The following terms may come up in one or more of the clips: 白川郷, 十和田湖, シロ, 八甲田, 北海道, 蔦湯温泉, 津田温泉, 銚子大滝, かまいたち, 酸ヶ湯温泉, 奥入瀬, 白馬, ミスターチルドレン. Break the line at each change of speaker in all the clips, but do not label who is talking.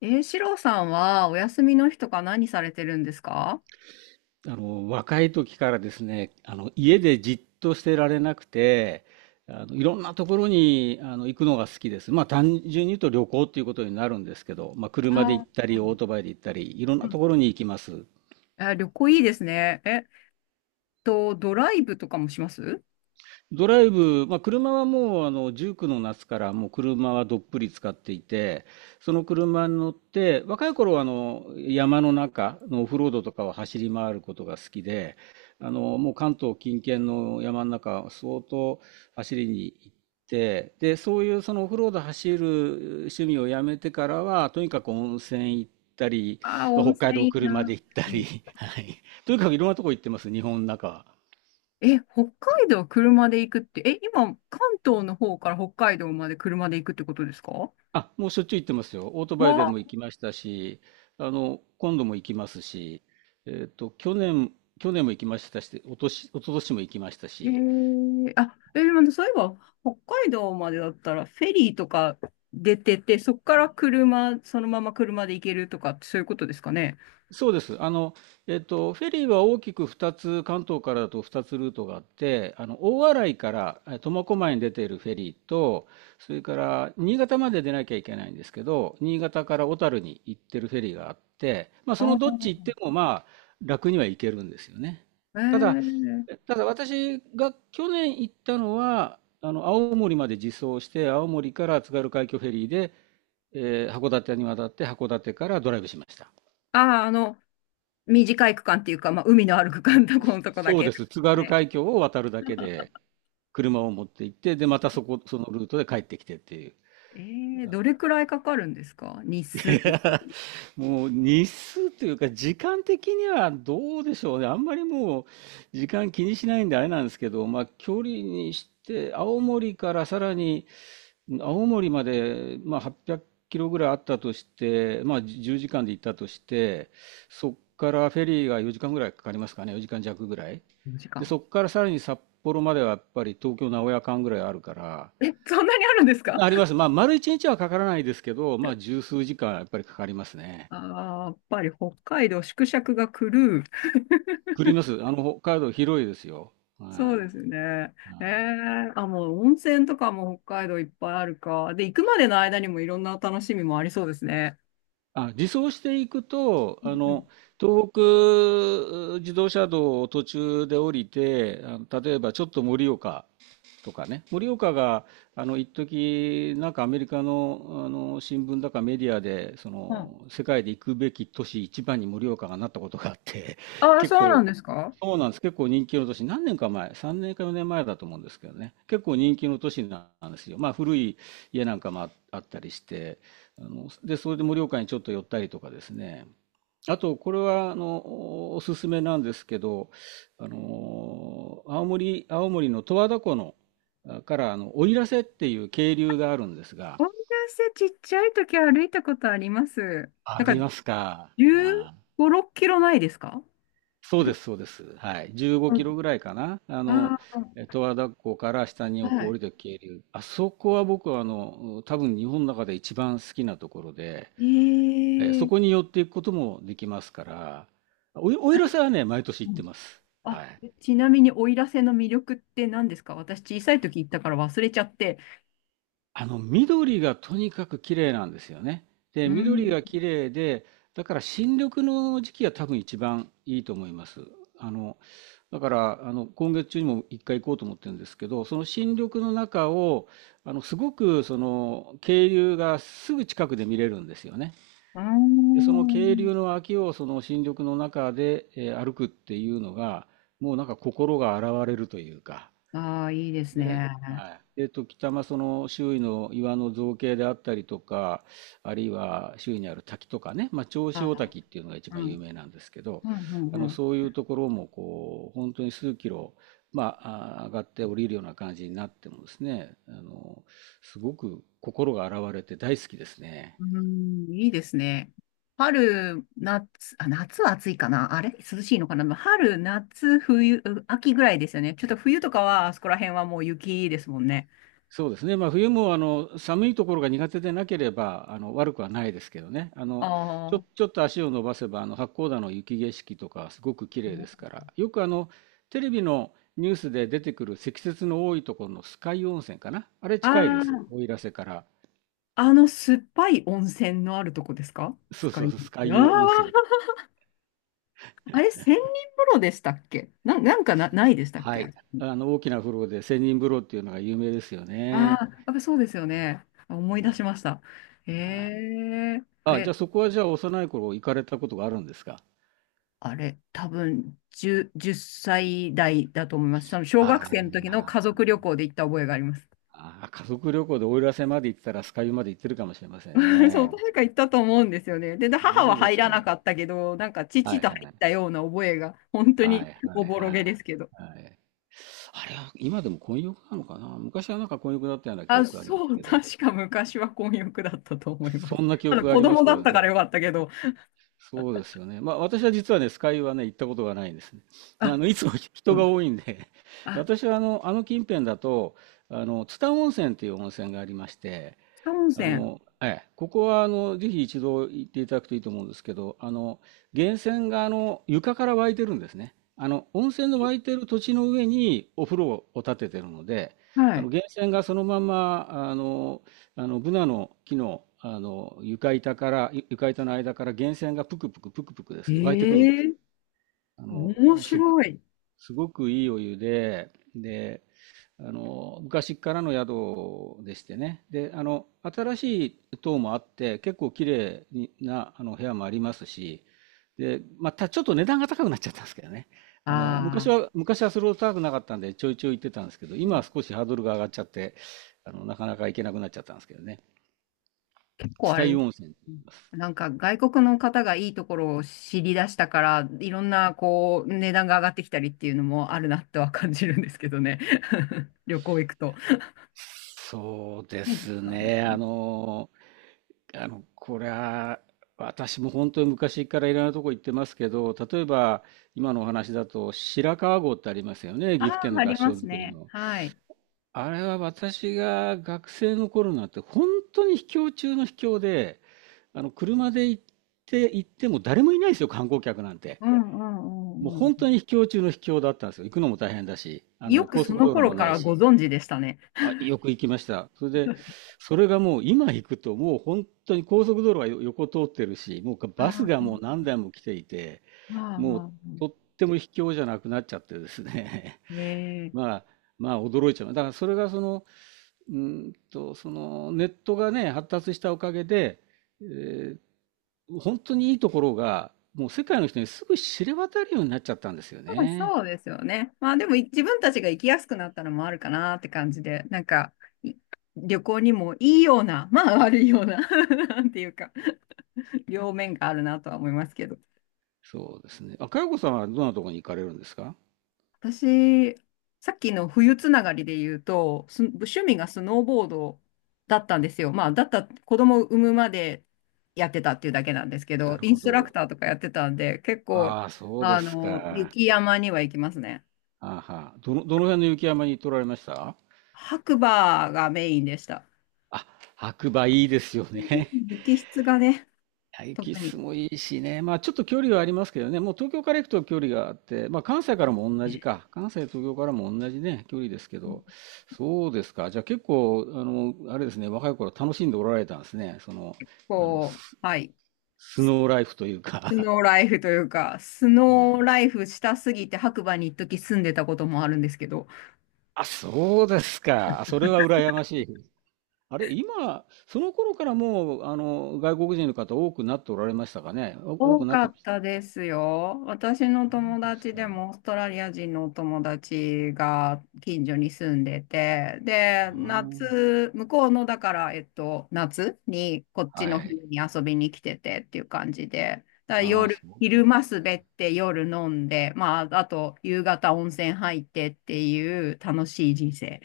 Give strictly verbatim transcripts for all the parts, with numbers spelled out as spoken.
えー、シロさんはお休みの日とか何されてるんですか？
あの、若い時からですね、あの、家でじっとしてられなくて、あの、いろんなところに、あの、行くのが好きです。まあ、単純に言うと旅行っていうことになるんですけど、まあ、車で
あ
行っ
ー。
たり、オートバイで行ったり、いろん
う
なと
ん。
ころに行きます。
あ、旅行いいですね。えっと、ドライブとかもします？
ドライブ、まあ、車はもうあのじゅうきゅうの夏からもう車はどっぷり使っていて、その車に乗って、若い頃はあの山の中のオフロードとかを走り回ることが好きで、あのもう関東近県の山の中、相当走りに行って、で、そういうそのオフロード走る趣味をやめてからは、とにかく温泉行ったり、
ああー、
まあ、
温
北海
泉
道
いい
車で
な。
行った
う
り、
ん。
はい、とにかくいろんなとこ行ってます、日本の中は。
え、北海道車で行くって、え、今、関東の方から北海道まで車で行くってことですか？
あ、もうしょっちゅう行ってますよ。オートバイで
わ、
も行きましたし、あの、今度も行きますし、えっと、去年、去年も行きましたし、おとし、一昨年も行きました
え
し、
ー、あ、えー、まそういえば、北海道までだったら、フェリーとか出てて、そこから車、そのまま車で行けるとか、そういうことですかね。
そうです。あの、えっと、フェリーは大きくふたつ、関東からだとふたつルートがあって、あの、大洗からえー苫小牧に出ているフェリーと、それから新潟まで出なきゃいけないんですけど、新潟から小樽に行ってるフェリーがあって、まあ、
あ
そのどっち行っ
ー、
ても、まあ、楽には行けるんですよね。
え
ただ、
ー
ただ私が去年行ったのは、あの、青森まで自走して、青森から津軽海峡フェリーで、えー函館に渡って、函館からドライブしました。
ああ、あの、短い区間っていうか、まあ、海のある区間のとこのとこだ
そう
けで
です。津
す
軽
ね。
海峡を渡るだけで、車を持って行って、で、また
え
そこ、そのルートで帰ってきてっていう。
え、ーどれくらいかかるんですか、日数って？
もう日数というか、時間的にはどうでしょうね。あんまりもう、時間気にしないんであれなんですけど、まあ、距離にして、青森からさらに、青森まで、まあ、はっぴゃくキロぐらいあったとして、まあ、じゅうじかんで行ったとして、そこからフェリーがよじかんぐらいかかりますかね、よじかん弱ぐらい。
時
で、
間。
そこからさらに札幌まではやっぱり東京名古屋間ぐらいあるから、
え、そんなにあるんですか？
あります。まあ、丸一日はかからないですけど、まあ、十数時間やっぱりかかりますね。
あ あー、やっぱり北海道縮尺が狂う。
くります。あの、北海道広いですよ。は
そうです
い。
ね。え
はい
え、あ、もう温泉とかも北海道いっぱいあるか。で、行くまでの間にもいろんな楽しみもありそうですね。
あ、自走していくと、
う
あの、
ん
東北自動車道を途中で降りて、あの、例えばちょっと盛岡とかね、盛岡が、あの、一時なんかアメリカの、あの、新聞だかメディアで、そ
うん。
の、世界で行くべき都市一番に盛岡がなったことがあって、
ああ、
結
そうな
構、
んですか？
そうなんです。結構人気の都市。何年か前、さんねんかよねんまえだと思うんですけどね。結構人気の都市なんですよ。まあ古い家なんかもああったりして、あの、で、それで盛岡にちょっと寄ったりとかですね。あと、これは、あの、おすすめなんですけど、あの、青森、青森の十和田湖の、あから、あの、奥入瀬っていう渓流があるんですが、
温泉ちっちゃい時歩いたことあります。
あ、あ
なんか
りますか。ああ
じゅうご、ろっキロないですか？
そ
あ
うで
れ。
す、そうです。はい。15キ
うん。
ロぐらいかな。あ
あ
の、
あ。
え十和田湖から下にこう降
は
りてく渓流。あそこは僕はあの、多分日本の中で一番好きなところで、え
い。
そこ
ええ。
に寄っていくこともできますから、お、おい
あ
ら
れ。
さんはね、毎年
う
行って
ん。
ます。
あ、
はい。
ちなみに奥入瀬の魅力って何ですか？私小さい時行ったから忘れちゃって。
あの、緑がとにかく綺麗なんですよね。で、
う
緑
ん。
が綺麗で、だから新緑の時期が多分一番いいと思います。あの、だから、あの、今月中にも一回行こうと思ってるんですけど、その新緑の中を、あの、すごく、その、渓流がすぐ近くで見れるんですよね。
あ
で、その渓
ー。
流の脇を、その新緑の中で、えー歩くっていうのが、もうなんか心が洗われるというか、
あー、いいです
で、
ね。
はい。えっと、北間その周囲の岩の造形であったりとか、あるいは周囲にある滝とかね、まあ、銚子大
あ
滝っていうのが一
ー、う
番有
ん。
名なんですけど、
うん、うん、
あ
う
の
ん。
そういうところもこう本当に数キロ、まあ、あー上がって降りるような感じになってもですね、あのすごく心が洗われて大好きですね。
うんいいですね。春、夏、あ、夏は暑いかな、あれ涼しいのかな、まあ春、夏、冬、う秋ぐらいですよね。ちょっと冬とかは、あそこら辺はもう雪ですもんね。
そうですね。まあ、冬もあの寒いところが苦手でなければあの悪くはないですけどね。あ
あ
のちょ、
あ。
ちょっと足を伸ばせばあの八甲田の雪景色とかすごく綺麗ですから。よくあのテレビのニュースで出てくる積雪の多いところの酸ヶ湯温泉かな。あれ
あ
近いです。
あ、
奥入瀬から。
あの酸っぱい温泉のあるとこですか？ス
そう
カ
そう
イ。
そう、酸ヶ
あ
湯温泉。
あ。あれ、千人風呂でしたっけな、なんかな、ないでしたっ
は
け、あ。
い。あの大きな風呂で千人風呂っていうのが有名ですよ
あ
ね。
ー、やっぱそうですよね。思い
は
出しました。へえ
い。はい。
え。
あ、じゃあそこはじゃあ幼い頃行かれたことがあるんですか。
あれ、多分じゅう、歳代だと思います。その小
あ
学生の時の
あ。
家族旅行で行った覚えがあります。
ああ、家族旅行で奥入瀬まで行ってたら、酸ヶ湯まで行ってるかもしれません
そう、
ね。
確か行ったと思うんですよね。で、で母
そ
は
うで
入
す
ら
か
な
ね。
かったけど、なんか
は
父
い
と入
は
っ
い。
たような覚えが、本当
は
に
いは
お
い
ぼろ
は
げ
い。
ですけど。
はい。あれは今でも混浴なのかな。昔はなんか混浴だったような記
あ、
憶があります
そう、
けど。
確か昔は混浴だったと思いま
そ
す。
んな 記
ただ
憶があ
子
ります
供
け
だっ
ど
たから
ね。
よかったけど、
そうですよね。まあ私は実はね、酸ヶ湯はね、行ったことがないんですね。あ
あ、
の、いつも 人
うん、
が多いんで
あ、
私はあの、あの近辺だと、あの、津田温泉っていう温泉がありまして、
草温
あ
泉。
の、ええ、ここはあのぜひ一度行っていただくといいと思うんですけど、あの源泉があの床から湧いてるんですね。あの温泉の湧いてる土地の上にお風呂を建ててるので、
は
あの
い。
源泉がそのままあのあのブナの木の、あの床板からゆ床板の間から源泉がぷくぷくぷくぷくですね湧いてくるんで
え
す。
え。
あの
面
すご
白い。
すごくいいお湯で、で、あの、昔からの宿でしてね。で、あの、新しい棟もあって、結構綺麗な、あの、部屋もありますし、で、またちょっと値段が高くなっちゃったんですけどね。あの、昔
ああ。
は、昔はそれほど高くなかったんで、ちょいちょい行ってたんですけど、
う
今は
ん。
少しハードルが上がっちゃって、あの、なかなか行けなくなっちゃったんですけどね。
結構あ
蔦湯
れ、
温泉と言います。
なんか外国の方がいいところを知り出したから、いろんなこう、値段が上がってきたりっていうのもあるなとは感じるんですけどね。旅行行くと。
そうで
ないです
す
かね。
ね。あの、あの、これは、私も本当に昔からいろんなとこ行ってますけど、例えば今のお話だと白川郷ってありますよね、
あ
岐阜
あ、
県の
あ
合
りま
掌
す
造り
ね。
の。
はい。
あれは私が学生の頃なんて本当に秘境中の秘境で、あの車で行って行っても誰もいないですよ、観光客なんて。
うんう
もう
んうんうん。
本当に秘境中の秘境だったんですよ。行くのも大変だし、あ
よ
の
く
高
そ
速
の
道路
頃
も
か
ない
らご
し。
存知でしたね。
あ、よく行きました。それで、それがもう今行くともう本当に高速道路はよ横通ってるし、もうかバスがもう
あ
何台も来ていて、
あ、
もう
ああ、
とっても卑怯じゃなくなっちゃってですね。
ええ。
まあ、まあ驚いちゃう。だからそれがその、うーんと、そのネットがね、発達したおかげで、えー本当にいいところがもう世界の人にすぐ知れ渡るようになっちちゃったんですよ
まあ
ね。
そうですよね。まあでもい自分たちが行きやすくなったのもあるかなって感じで、なんかい旅行にもいいような、まあ悪いような なんていうか、両面があるなとは思いますけど。
そうですね。あ、佳代子さんはどんなところに行かれるんですか。
私、さっきの冬つながりで言うと、す趣味がスノーボードだったんですよ。まあ、だった、子供を産むまでやってたっていうだけなんですけ
な
ど、
る
イン
ほ
ストラク
ど。
ターとかやってたんで、結構、
ああ、そうで
あ
すか。
の、
は
雪山には行きますね。
あはあ。どの、どの辺の雪山に取られました。
白馬がメインでした。
あ、白馬いいですよね。
雪質がね、
あ雪
特
質
に、
もいいしね。まあちょっと距離はありますけどね。もう東京から行くと距離があって、まあ関西からも同じか。関西、東京からも同じね、距離ですけど。そうですか。じゃあ結構、あの、あれですね、若い頃楽しんでおられたんですね。その、あの、
こ
ス、
う、はい、
スノーライフという
ス
か
ノーライフというか、ス
ね
ノー
え。
ライフしたすぎて白馬に一時住んでたこともあるんですけど、
あ、そうですか。あそれは羨ましい。あれ、今、その頃からもう、あの、外国人の方多くなっておられましたかね。お多く
多
なっ
か
てま
っ
した。
たですよ。私の
そう
友
です
達で
か。
もオーストラリア人のお友達が近所に住んでて、で、
あ
夏、向こうのだから、えっと、夏にこっ
あ、
ち
は
の
い。
冬に遊びに来ててっていう感じで、だから
ああ、
夜、
そう
昼
で
間
す
滑
か。
って夜飲んで、まあ、あと夕方温泉入ってっていう楽しい人生。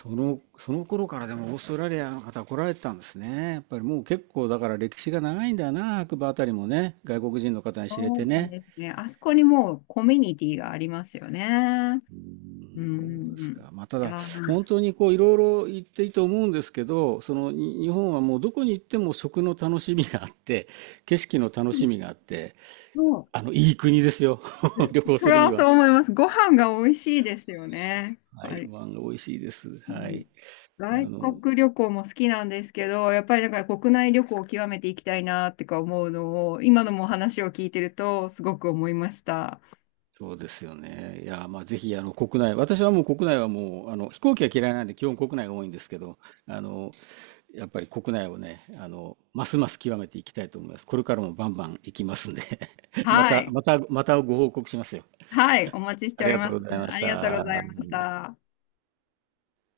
その、その頃からでもオーストラリアの方来られてたんですね。やっぱりもう結構だから歴史が長いんだな、白馬あたりもね、外国人の方に知れ
そ
て
う
ね。
ですね。あそこにもうコミュニティがありますよね。
うー
う
ん、そうです
ん。
か。まあ、た
いや
だ、
なん
本
か
当にこう、いろいろ言っていいと思うんですけど、その、に日本はもうどこに行っても食の楽しみがあって、景色の楽しみがあって、
そう、
あの、いい国ですよ。旅行
そ
す
れ
るに
はそ
は。
う思います。ご飯が美味しいですよね。や
は
っぱ
い。
り、
ご飯が美味しいです。
う
は
ん、
い。あ
外
の、
国旅行も好きなんですけど、やっぱりだから国内旅行を極めていきたいなってか思うのを、今のもお話を聞いてるとすごく思いました。
そうですよね。いや、まあ、ぜひ、あの、国内、私はもう国内はもう、あの、飛行機は嫌いなんで、基本国内が多いんですけど、あの、やっぱり国内をね、あの、ますます極めていきたいと思います。これからもバンバン行きますんで ま
は
た、
い。
また、またご報告しますよ。
はい。お待ちして
あ
お
り
り
がと
ま
う
す。
ございま
あ
し
りがとうございまし
た。
た。